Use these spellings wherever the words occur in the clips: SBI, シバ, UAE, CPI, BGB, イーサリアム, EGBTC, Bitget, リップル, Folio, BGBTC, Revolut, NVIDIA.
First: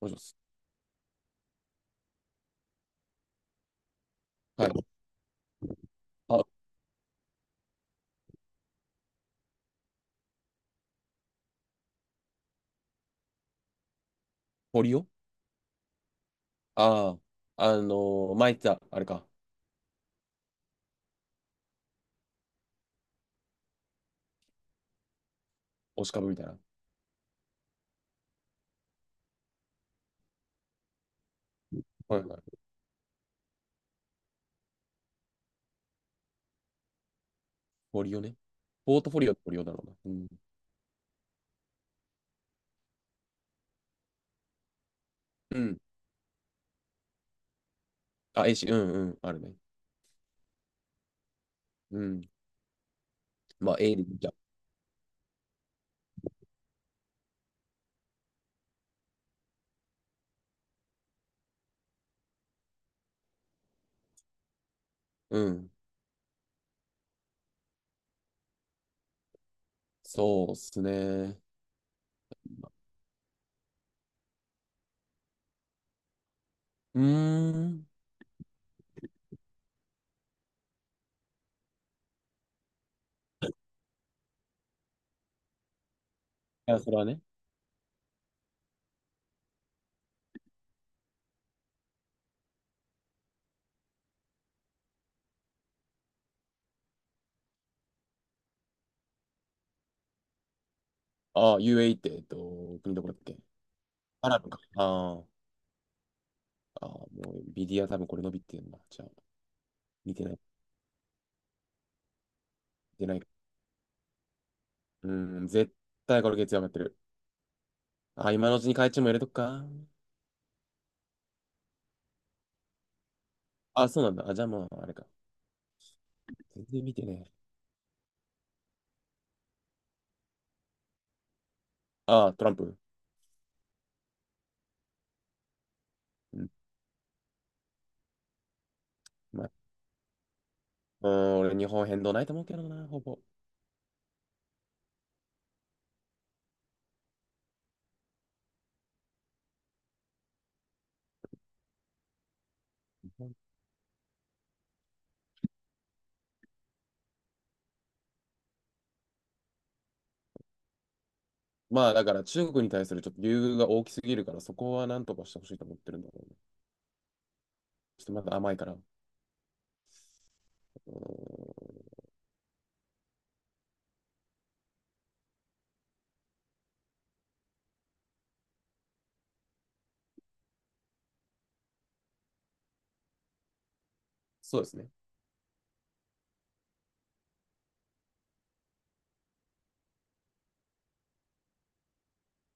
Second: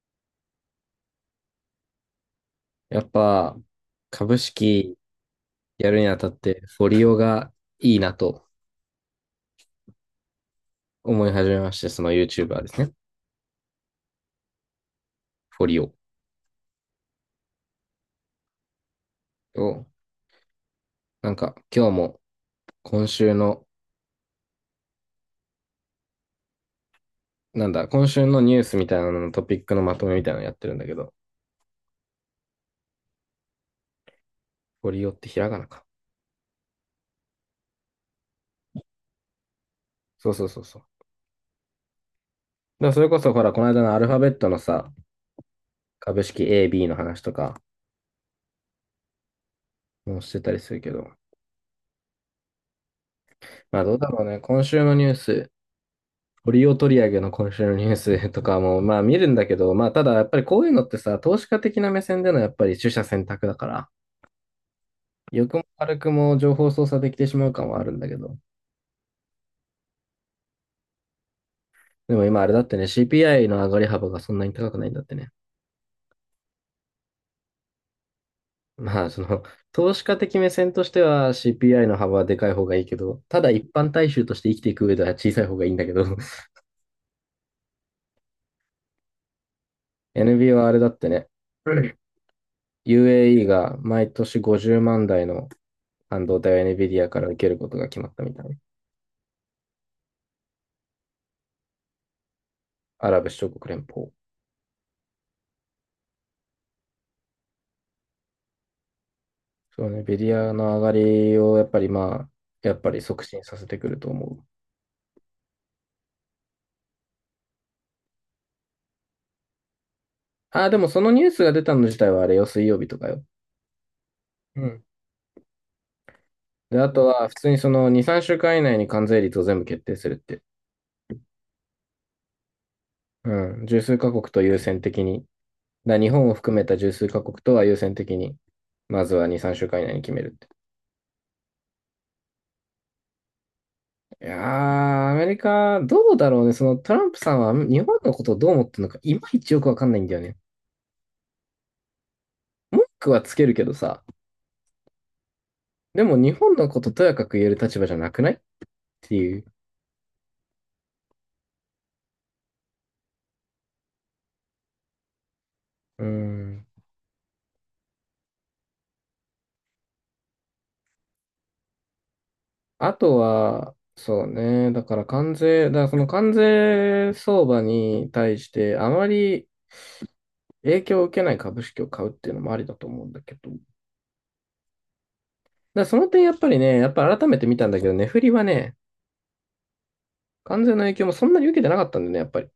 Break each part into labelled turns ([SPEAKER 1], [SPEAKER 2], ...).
[SPEAKER 1] もしもし。
[SPEAKER 2] やっぱ株
[SPEAKER 1] はい。
[SPEAKER 2] 式やるにあたっ
[SPEAKER 1] あ、
[SPEAKER 2] てフォリオがいいなと思い始めまして、その YouTuber ですね。
[SPEAKER 1] 堀尾
[SPEAKER 2] フォリオ
[SPEAKER 1] ああー、あの前言ってた、あれか、
[SPEAKER 2] を、なんか今日も今週の、
[SPEAKER 1] 押し株みたいな。
[SPEAKER 2] なんだ、今週のニュースみたいなののトピックのまとめみたいなのやってるんだけど、
[SPEAKER 1] はいはい。
[SPEAKER 2] フォリオってひらがなか。
[SPEAKER 1] 堀尾ね。ポートフォリオって堀尾だろうな。うん。
[SPEAKER 2] そうそうそうそう。だからそれこそほら、この間のアルファベットのさ、
[SPEAKER 1] うん。
[SPEAKER 2] 株式 A、B の話とか
[SPEAKER 1] あ、A し、うんうん、あるね。
[SPEAKER 2] もしてたりするけど、
[SPEAKER 1] うん。まあ、
[SPEAKER 2] まあど
[SPEAKER 1] A
[SPEAKER 2] う
[SPEAKER 1] でい
[SPEAKER 2] だ
[SPEAKER 1] い
[SPEAKER 2] ろ
[SPEAKER 1] じ
[SPEAKER 2] う
[SPEAKER 1] ゃん。
[SPEAKER 2] ね。今週のニュース、利リオ取り上げの今週のニュースとかも、まあ見るんだけど、まあただやっぱりこういうのってさ、投資家的な目線でのやっぱり取捨選択だから、
[SPEAKER 1] う
[SPEAKER 2] 欲も
[SPEAKER 1] ん。
[SPEAKER 2] 悪くも情報操作できてしまう感はあるんだけど、
[SPEAKER 1] そうっすね。
[SPEAKER 2] でも今あれだってね、CPI の上がり幅がそんなに高くないんだってね。
[SPEAKER 1] うーん。
[SPEAKER 2] まあその、投資家的目線としては CPI の幅はでかい方がいいけど、ただ一般大衆として生きていく上では小さい方がいいんだけど、
[SPEAKER 1] いや、それはね。
[SPEAKER 2] NB はあれだってね、UAE が毎年50万台の半導体を NVIDIA から受けることが決まったみたいな。
[SPEAKER 1] ああ、UAE って、国ど
[SPEAKER 2] ア
[SPEAKER 1] こだっ
[SPEAKER 2] ラブ
[SPEAKER 1] け。
[SPEAKER 2] 首長国連邦。
[SPEAKER 1] アラブか。あーあー、もう、ビディア多分これ伸びてるな。じゃあ、
[SPEAKER 2] そうね、
[SPEAKER 1] 見
[SPEAKER 2] ベ
[SPEAKER 1] て
[SPEAKER 2] リ
[SPEAKER 1] ない、
[SPEAKER 2] アの上がりをやっぱりまあ、やっぱり
[SPEAKER 1] 見てな
[SPEAKER 2] 促
[SPEAKER 1] い。
[SPEAKER 2] 進させてくると思う。
[SPEAKER 1] うん、絶対これ月曜上がってる。あ、今のうちに会長も入れとくか。
[SPEAKER 2] ああ、でもそのニュースが出たの自体はあれよ、水曜日とかよ。
[SPEAKER 1] あ、そうなんだ。あ、じゃあ
[SPEAKER 2] う
[SPEAKER 1] まあ、
[SPEAKER 2] ん。
[SPEAKER 1] あれか。全
[SPEAKER 2] で、
[SPEAKER 1] 然
[SPEAKER 2] あ
[SPEAKER 1] 見
[SPEAKER 2] と
[SPEAKER 1] て
[SPEAKER 2] は
[SPEAKER 1] ね。
[SPEAKER 2] 普通にその2、3週間以内に関税率を全部決定するって。
[SPEAKER 1] ああ、トランプ。
[SPEAKER 2] うん。十数カ国と優先的に。だ日本を
[SPEAKER 1] うん。
[SPEAKER 2] 含めた十数カ国とは優先的に、まずは2、
[SPEAKER 1] まあ、
[SPEAKER 2] 3週間以内に決めるって。
[SPEAKER 1] うん、俺、日本変動ないと思うけどな、ほぼ。
[SPEAKER 2] いやー、アメリカ、どうだろうね。そのトランプさんは日本のことをどう思ってるのか、いまいちよくわかんないんだよね。文句
[SPEAKER 1] 日
[SPEAKER 2] はつ
[SPEAKER 1] 本、
[SPEAKER 2] けるけどさ。でも日本のこととやかく言える立場じゃなくないっていう。
[SPEAKER 1] まあ、だから中国に対するちょっと優遇が大きすぎるから、そこはなんとかしてほしいと思ってるん
[SPEAKER 2] う
[SPEAKER 1] だろうね。
[SPEAKER 2] ん。
[SPEAKER 1] ちょっとまだ甘いから。うん。
[SPEAKER 2] あとは、そうね。だから関税、だからその関税相場に対してあまり影響を受けない株式を買うっていうのもありだと思うんだけど。だか
[SPEAKER 1] そうですね。
[SPEAKER 2] らその点やっぱりね、やっぱ改めて見たんだけど、値振りはね、関税の影響もそんなに受けてなかったんだよね、やっぱり。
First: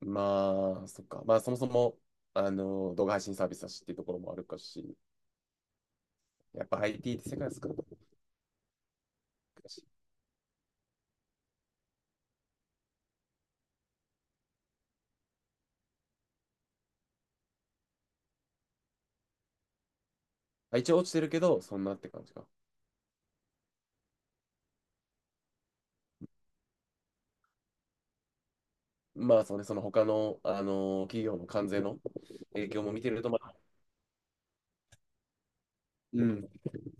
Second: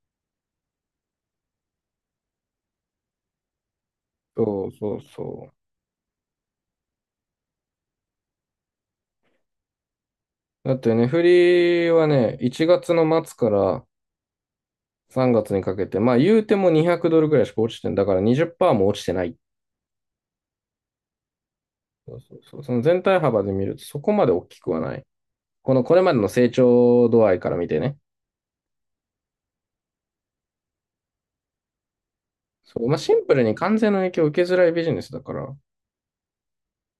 [SPEAKER 1] まあ、そっか。まあ、そもそも、動画配信サービスだしっていうところもあるか
[SPEAKER 2] そうそ
[SPEAKER 1] し、
[SPEAKER 2] うそ
[SPEAKER 1] やっぱ IT って世界少なくだし。
[SPEAKER 2] う。だって値振りはね、1月の末から3月にかけて、まあ言うても200ドルぐらいしか落ちてんだから20%も落ちてないっ
[SPEAKER 1] まあ一応落ちてるけど、そんなって
[SPEAKER 2] そう
[SPEAKER 1] 感じ
[SPEAKER 2] そう
[SPEAKER 1] か。
[SPEAKER 2] そう。その全体幅で見るとそこまで大きくはない。このこれまでの成長度合いから見てね。
[SPEAKER 1] まあ、そうね、その他の、企業の関税の影
[SPEAKER 2] そ
[SPEAKER 1] 響
[SPEAKER 2] う、
[SPEAKER 1] も
[SPEAKER 2] まあ、
[SPEAKER 1] 見て
[SPEAKER 2] シ
[SPEAKER 1] る
[SPEAKER 2] ン
[SPEAKER 1] と、
[SPEAKER 2] プ
[SPEAKER 1] ま
[SPEAKER 2] ルに
[SPEAKER 1] あ、
[SPEAKER 2] 関税の影響を受けづらいビジネスだから、
[SPEAKER 1] うん、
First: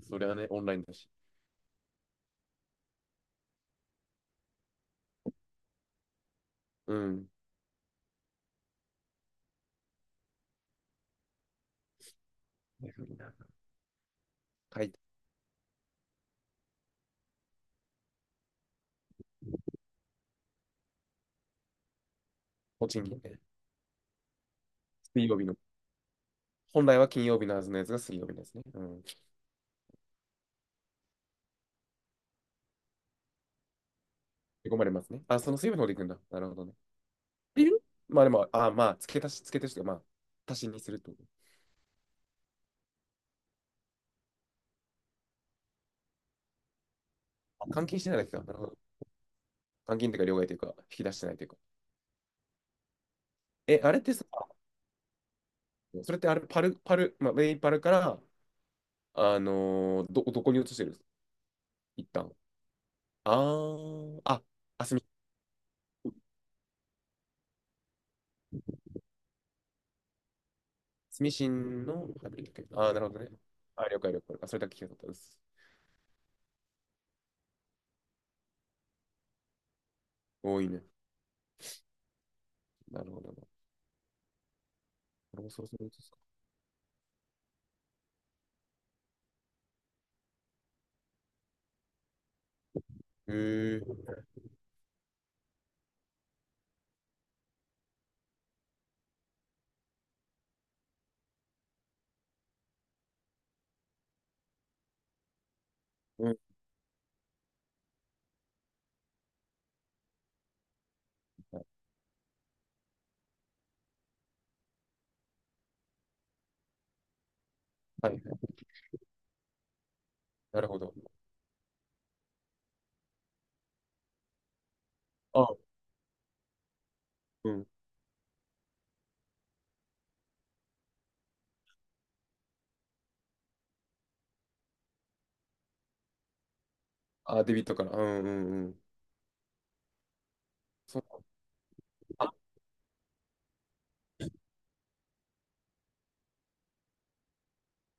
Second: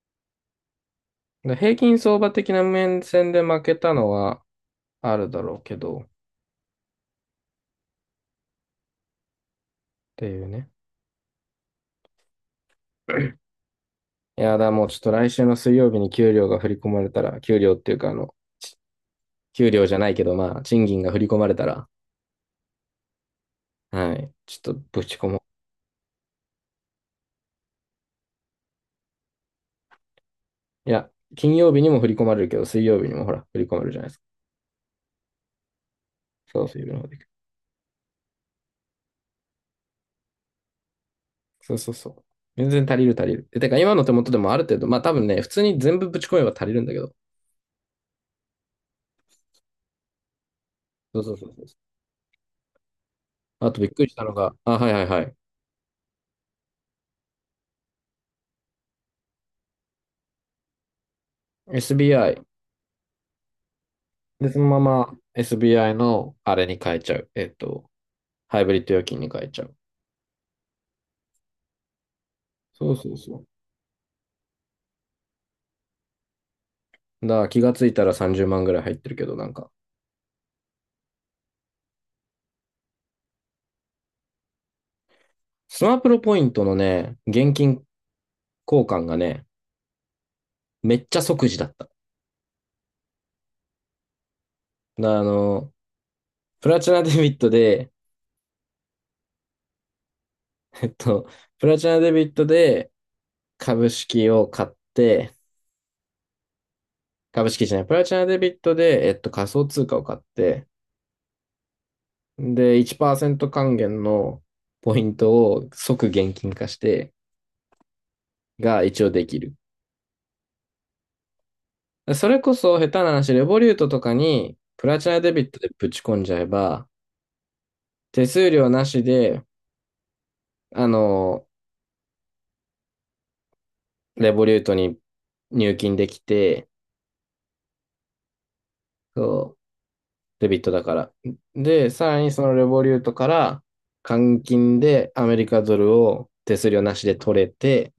[SPEAKER 1] それはね、オンラインだし。
[SPEAKER 2] で平均相場的な面線で負けたのはあるだろうけど、っ
[SPEAKER 1] うん。
[SPEAKER 2] ていうね。いやだ、
[SPEAKER 1] は
[SPEAKER 2] もう
[SPEAKER 1] い。
[SPEAKER 2] ちょっと来週の水曜日に給料が振り込まれたら、給料っていうか給料じゃないけど、まあ、賃金が振り込まれたら、
[SPEAKER 1] 栃木ね。
[SPEAKER 2] はい、ちょっとぶち込
[SPEAKER 1] 水曜
[SPEAKER 2] もう。
[SPEAKER 1] 日の。本来は金曜日のはずのやつが水曜日のやつね。うん。
[SPEAKER 2] いや、金曜日にも振り込まれるけど、水曜日にもほら、振り込まれるじゃないですか。
[SPEAKER 1] 追い込まれますね。あ、その水曜日の方で行くんだ。なるほ
[SPEAKER 2] そ
[SPEAKER 1] ど
[SPEAKER 2] う、
[SPEAKER 1] ね。っ
[SPEAKER 2] 水曜日の方で
[SPEAKER 1] ていう。まあでも、あ、まあ、付け足しというか、まあ、足しにするってこと。
[SPEAKER 2] そうそうそう。全然足りる足りる。で、てか今の手元でもある程度、まあ多分ね、普通に全部ぶち込めば足りるんだけど。
[SPEAKER 1] あ、監禁してないだけか。なるほど。監禁というか、両替というか、引き出し
[SPEAKER 2] そう
[SPEAKER 1] て
[SPEAKER 2] そ
[SPEAKER 1] ない
[SPEAKER 2] う
[SPEAKER 1] と
[SPEAKER 2] そ
[SPEAKER 1] いう
[SPEAKER 2] う
[SPEAKER 1] か。
[SPEAKER 2] そう。あと
[SPEAKER 1] え、
[SPEAKER 2] びっ
[SPEAKER 1] あれっ
[SPEAKER 2] くり
[SPEAKER 1] て
[SPEAKER 2] した
[SPEAKER 1] さ、
[SPEAKER 2] のが、あ、はいはいはい。
[SPEAKER 1] それってあれ、パル、まあ、ウェイパルから、どこに移してるんですか、一旦。
[SPEAKER 2] SBI。
[SPEAKER 1] あー、あ、
[SPEAKER 2] で、そのま
[SPEAKER 1] あ、すみ、
[SPEAKER 2] ま SBI のあれに変えちゃう。ハイブリッド預金に変えちゃう。
[SPEAKER 1] すしんのハイブリッド系。
[SPEAKER 2] そ
[SPEAKER 1] あー、
[SPEAKER 2] う
[SPEAKER 1] なる
[SPEAKER 2] そ
[SPEAKER 1] ほ
[SPEAKER 2] う
[SPEAKER 1] どね。
[SPEAKER 2] そ
[SPEAKER 1] あ、了解了解。あ、それだけ聞いたかったです。
[SPEAKER 2] う。だから気がついたら30万ぐらい入ってるけど、なんか、
[SPEAKER 1] 多いね。なるほどな。俺もそろそ
[SPEAKER 2] ス
[SPEAKER 1] ろ移
[SPEAKER 2] マプ
[SPEAKER 1] す。
[SPEAKER 2] ロポイントのね、現金交換がね、めっちゃ即時だった。だか
[SPEAKER 1] へえ。
[SPEAKER 2] らプラチナデビットで、えっと、プラチナデビットで、株式を買って、
[SPEAKER 1] うん。
[SPEAKER 2] 株式じゃない、プラチナデビットで、仮想通貨を買って、で、1%還元のポイントを即現金化して
[SPEAKER 1] はい。
[SPEAKER 2] が一応できる。
[SPEAKER 1] なるほど。
[SPEAKER 2] それこそ下手な話、レボリュートとかにプラチナデビット
[SPEAKER 1] あ、
[SPEAKER 2] でぶち込んじゃえば、
[SPEAKER 1] うん。
[SPEAKER 2] 手数料なしで、あの、レボリュートに入金できて、
[SPEAKER 1] あ、デビットから。うんうんうん。
[SPEAKER 2] デビットだか
[SPEAKER 1] そっ
[SPEAKER 2] ら。で、さらに
[SPEAKER 1] か。
[SPEAKER 2] そのレボリュートから換金でアメリカドルを手数料なしで取れて、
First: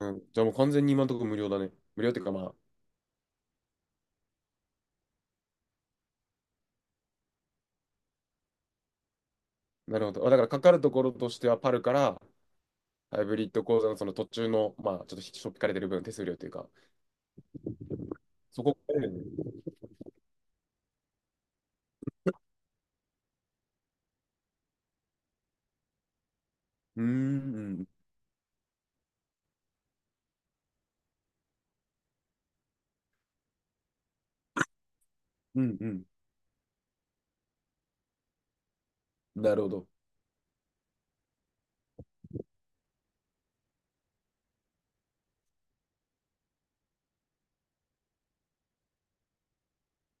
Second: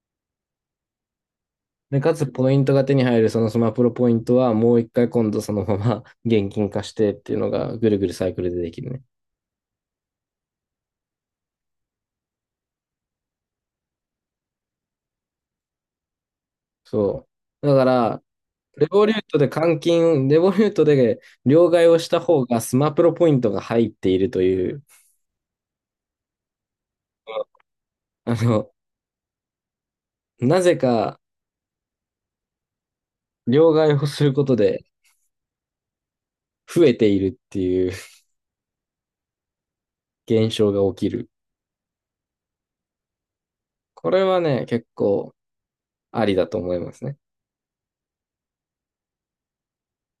[SPEAKER 1] うん。じゃあもう完全に今のところ無料だね。
[SPEAKER 2] で、
[SPEAKER 1] 無料っ
[SPEAKER 2] か
[SPEAKER 1] てい
[SPEAKER 2] つ
[SPEAKER 1] うかま
[SPEAKER 2] ポ
[SPEAKER 1] あ、
[SPEAKER 2] イントが手に入るそのスマプロポイントはもう一回今度そのまま 現金化してっていうのがぐるぐるサイクルでできるね。
[SPEAKER 1] なるほど。あ、だからかかるところとしてはパルからハイブリッド講座のその途中の、まあ、ちょっとしょっぴかれてる分、手数料というか、
[SPEAKER 2] そう。だから、
[SPEAKER 1] そこ
[SPEAKER 2] レ
[SPEAKER 1] から
[SPEAKER 2] ボ
[SPEAKER 1] だ
[SPEAKER 2] リ
[SPEAKER 1] よ
[SPEAKER 2] ュートで
[SPEAKER 1] ね。
[SPEAKER 2] 換金、レボリュートで両替をした方がスマプロポイントが入っているという、
[SPEAKER 1] うーん、うん、
[SPEAKER 2] あの、なぜか両替をすることで
[SPEAKER 1] うん、う
[SPEAKER 2] 増えているっていう
[SPEAKER 1] ん。なるほど。
[SPEAKER 2] 現象が起きる。これはね、結構ありだと思いますね。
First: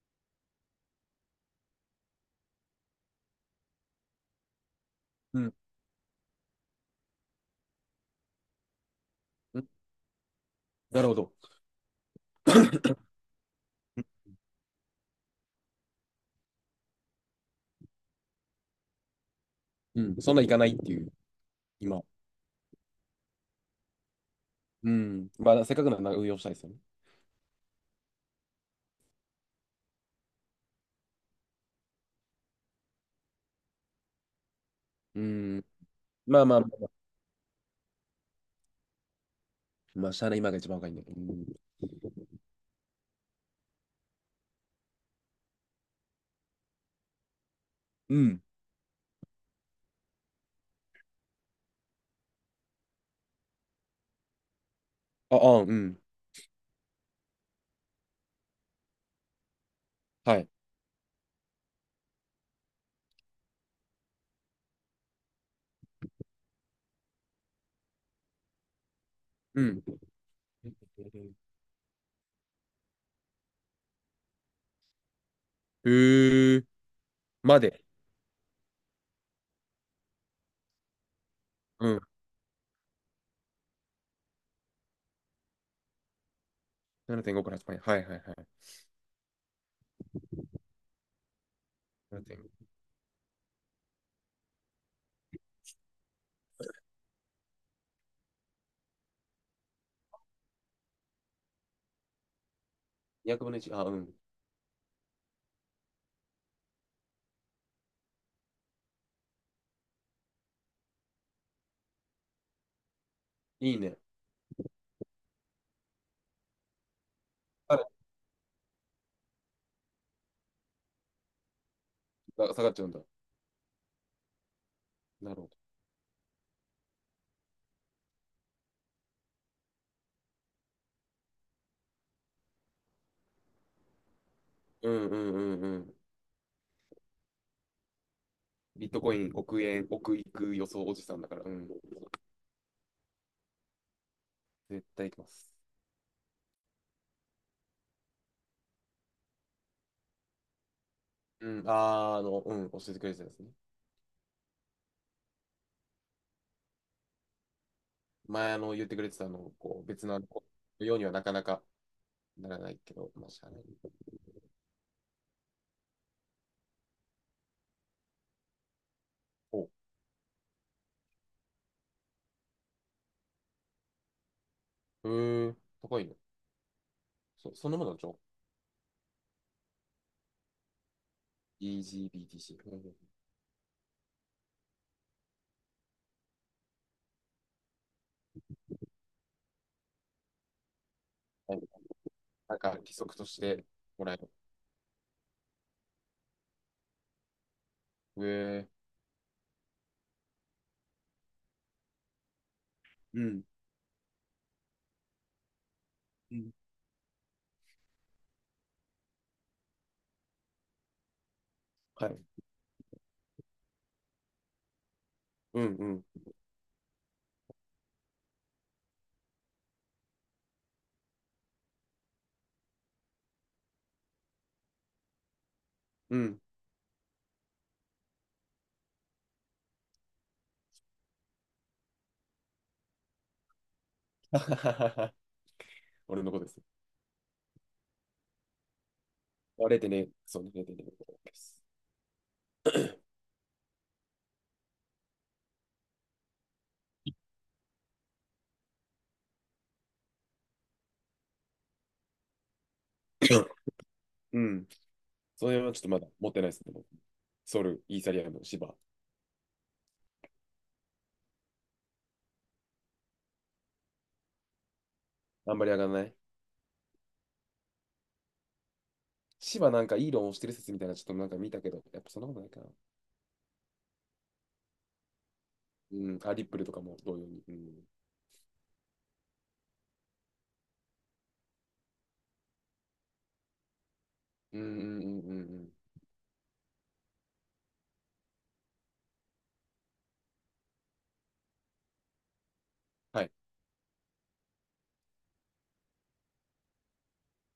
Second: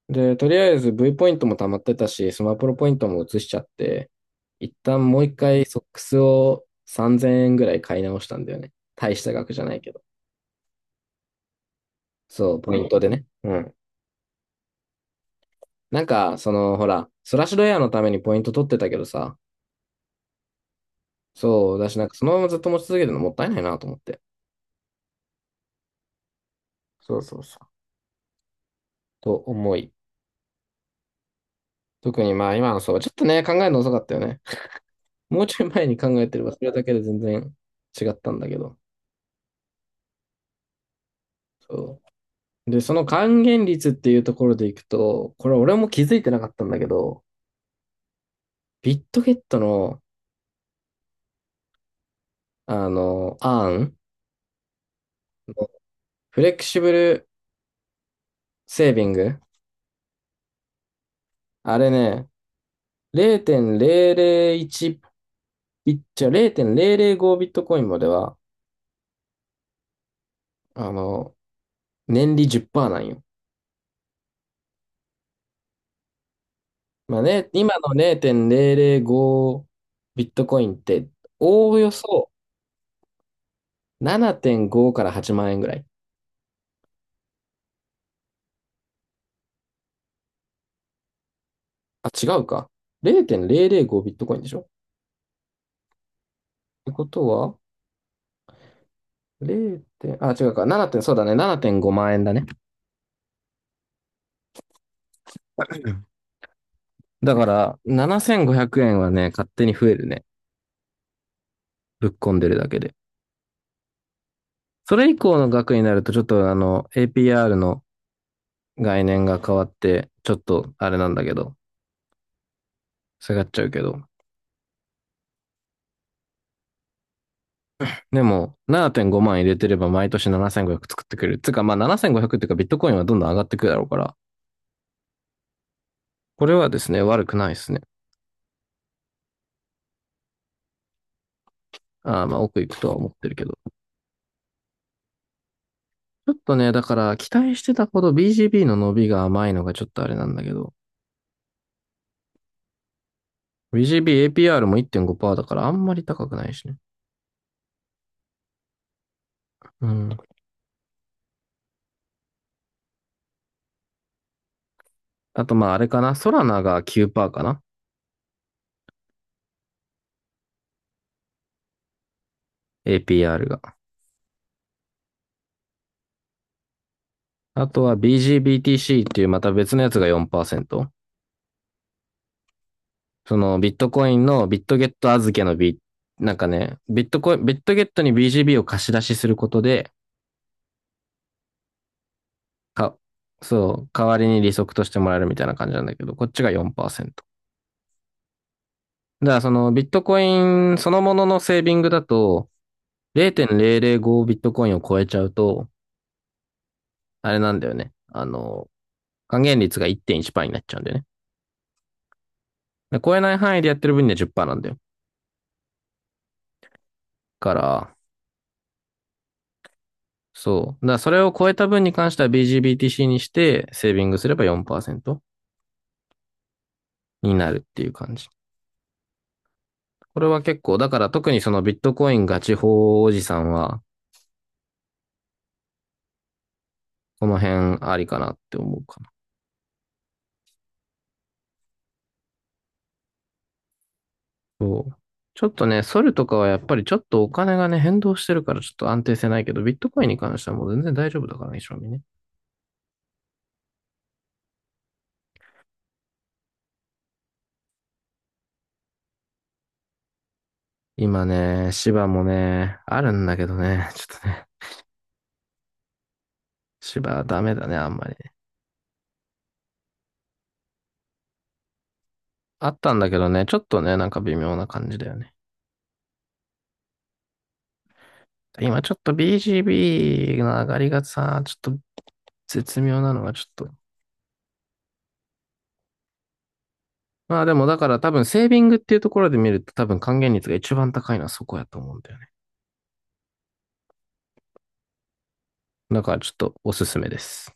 [SPEAKER 2] で、とりあえず V ポイントも溜まってたし、スマプロポイントも移しちゃって、一旦もう一
[SPEAKER 1] うん、
[SPEAKER 2] 回ソックスを3000円ぐらい買い直したんだよね。大した額
[SPEAKER 1] う
[SPEAKER 2] じゃ
[SPEAKER 1] ん。
[SPEAKER 2] ないけど。
[SPEAKER 1] なるほど。
[SPEAKER 2] そう、ポイントでね。うん。なんか、その、ほら、ソラッシュドエアのためにポイント取ってたけどさ、
[SPEAKER 1] うん。そんないかないっていう、
[SPEAKER 2] そう、だし、
[SPEAKER 1] 今。
[SPEAKER 2] なんかそのままずっと持ち続けてるのもったいないなと思って。
[SPEAKER 1] うん。まあ、せっかくなら運用したいですよね。
[SPEAKER 2] そうそうそう。と思い。特にまあ今のそう、ちょっとね、考えるの遅かったよね。
[SPEAKER 1] う
[SPEAKER 2] もうち
[SPEAKER 1] ん。
[SPEAKER 2] ょい前に考えて
[SPEAKER 1] ま
[SPEAKER 2] れ
[SPEAKER 1] あ
[SPEAKER 2] ば、
[SPEAKER 1] ま
[SPEAKER 2] そ
[SPEAKER 1] あま
[SPEAKER 2] れだ
[SPEAKER 1] あ、
[SPEAKER 2] けで全然違ったんだけど。
[SPEAKER 1] まあ、しゃあない、今が一番若いんだけど。うん。
[SPEAKER 2] そう。で、その還元率っていうところでいくと、これ俺も気づいてなかったんだけど、
[SPEAKER 1] うん。
[SPEAKER 2] ビットゲットの、アーン
[SPEAKER 1] あ、あ、うん。
[SPEAKER 2] フレキシブルセービング、
[SPEAKER 1] はい。
[SPEAKER 2] あれね、0.001ビッチャ、0.005ビットコインまでは、
[SPEAKER 1] うん。
[SPEAKER 2] あの、年利10%なんよ。
[SPEAKER 1] へえ、
[SPEAKER 2] まあね、
[SPEAKER 1] ま
[SPEAKER 2] 今
[SPEAKER 1] で。
[SPEAKER 2] の0.005ビットコインって、おお
[SPEAKER 1] う
[SPEAKER 2] よ
[SPEAKER 1] ん。
[SPEAKER 2] そ7.5から8万円ぐらい。
[SPEAKER 1] 7.5から8円はいはいはい。
[SPEAKER 2] あ、違う
[SPEAKER 1] 7.5。
[SPEAKER 2] か。0.005ビットコインでしょてことは、0点、あ、違うか、7点、そうだね、7.5万円だね。
[SPEAKER 1] 200分の1。あ、うん。
[SPEAKER 2] だから、7500円はね、勝手に増えるね。ぶっ込んでるだけで。
[SPEAKER 1] いいね。
[SPEAKER 2] それ以降の額になると、ちょっとあの、APR の
[SPEAKER 1] あ、
[SPEAKER 2] 概念が変わって、ちょっとあれなんだけど、
[SPEAKER 1] 下がっちゃうんだ。
[SPEAKER 2] 下がっちゃうけど。
[SPEAKER 1] なるほ
[SPEAKER 2] でも、7.5万入れてれば毎年7500作ってくれる。つうか、まあ7500っていうか、ビットコインはどんどん上がってくるだろうから、
[SPEAKER 1] ど。うんうんうんうん。
[SPEAKER 2] これはですね、悪くないですね。
[SPEAKER 1] ビットコイン、億円、億いく予想おじさんだから、うん。
[SPEAKER 2] あーまあ、奥行くとは思ってるけど。
[SPEAKER 1] 絶対行きます。
[SPEAKER 2] ちょっとね、だから期待してたほど BGB の伸びが甘いのがちょっとあれなんだけど、
[SPEAKER 1] うん。あー、うん。教えてくれてたですね。
[SPEAKER 2] BGB APR も1.5%だからあんまり高くないしね。
[SPEAKER 1] 前、言ってくれてたあの、こう、
[SPEAKER 2] う
[SPEAKER 1] 別の
[SPEAKER 2] ん。
[SPEAKER 1] あの、こうようにはなかなかならないけど、まあ、しゃあない。
[SPEAKER 2] あとまああれかな、ソラナが9%かな？
[SPEAKER 1] お、
[SPEAKER 2] APR が。
[SPEAKER 1] へえ、高いね。そ、
[SPEAKER 2] あ
[SPEAKER 1] その
[SPEAKER 2] と
[SPEAKER 1] もの
[SPEAKER 2] は
[SPEAKER 1] の情報。
[SPEAKER 2] BGBTC っていうまた別のやつが4%。
[SPEAKER 1] EGBTC。
[SPEAKER 2] そのビットコインのビットゲット預けのビ、なんかね、ビットコイン、ビットゲットに BGB を貸し出しすることで、
[SPEAKER 1] うん、なんか規
[SPEAKER 2] か、
[SPEAKER 1] 則として、
[SPEAKER 2] そう、
[SPEAKER 1] も
[SPEAKER 2] 代
[SPEAKER 1] らえ
[SPEAKER 2] わり
[SPEAKER 1] る。
[SPEAKER 2] に利息としてもらえるみたいな感じなんだけど、こっちが4%。
[SPEAKER 1] うえ、
[SPEAKER 2] だからそのビットコインそのもののセービングだと
[SPEAKER 1] うん。
[SPEAKER 2] 0.005ビットコインを超えちゃうと、
[SPEAKER 1] うん、
[SPEAKER 2] あれなんだよね。還元率が1.1%になっちゃうんだよね。
[SPEAKER 1] はい。
[SPEAKER 2] で超えない範囲でやってる分には10%なんだよ。
[SPEAKER 1] うんうん。
[SPEAKER 2] から、そう。だからそれを超えた分に関しては BGBTC にしてセービングすれば4%
[SPEAKER 1] うん。
[SPEAKER 2] になるっていう感じ。これは結構、だから特にそのビットコインガチ法おじさんは、
[SPEAKER 1] はははは俺の子です。
[SPEAKER 2] この辺ありかなって思うか
[SPEAKER 1] あれてね、そうね、0.0でねです。
[SPEAKER 2] そう。ちょっとね、ソルとかはやっぱりちょっとお金がね、変動してるからちょっと安定性ないけど、ビットコインに関してはもう全然大丈夫だからね、正味ね。
[SPEAKER 1] うん。そのはちょっとまだ持ってないですね。僕、ソル、イーサリアム、シバ。
[SPEAKER 2] 今ね、芝もね、あるんだけどね、ちょっとね、
[SPEAKER 1] あんまり上がらない。
[SPEAKER 2] 芝はダメだね、あんまり。
[SPEAKER 1] シバなんかいい論をしてる説みたいな、ちょっとなんか見たけど、やっぱそんなことないかな。
[SPEAKER 2] あったんだけどね、ちょっとね、なんか微妙な感じだよね。
[SPEAKER 1] うん。あ、リップルとかも同様に。うん。
[SPEAKER 2] 今ちょっと BGB の上がりがさ、ちょっと絶妙なのがちょっと。
[SPEAKER 1] うんうんうんうんうん。
[SPEAKER 2] まあでもだから多分セービングっていうところで見ると多分還元率が一番高いのはそこやと思うんだよね。
[SPEAKER 1] はい。
[SPEAKER 2] だからちょっとおすすめです。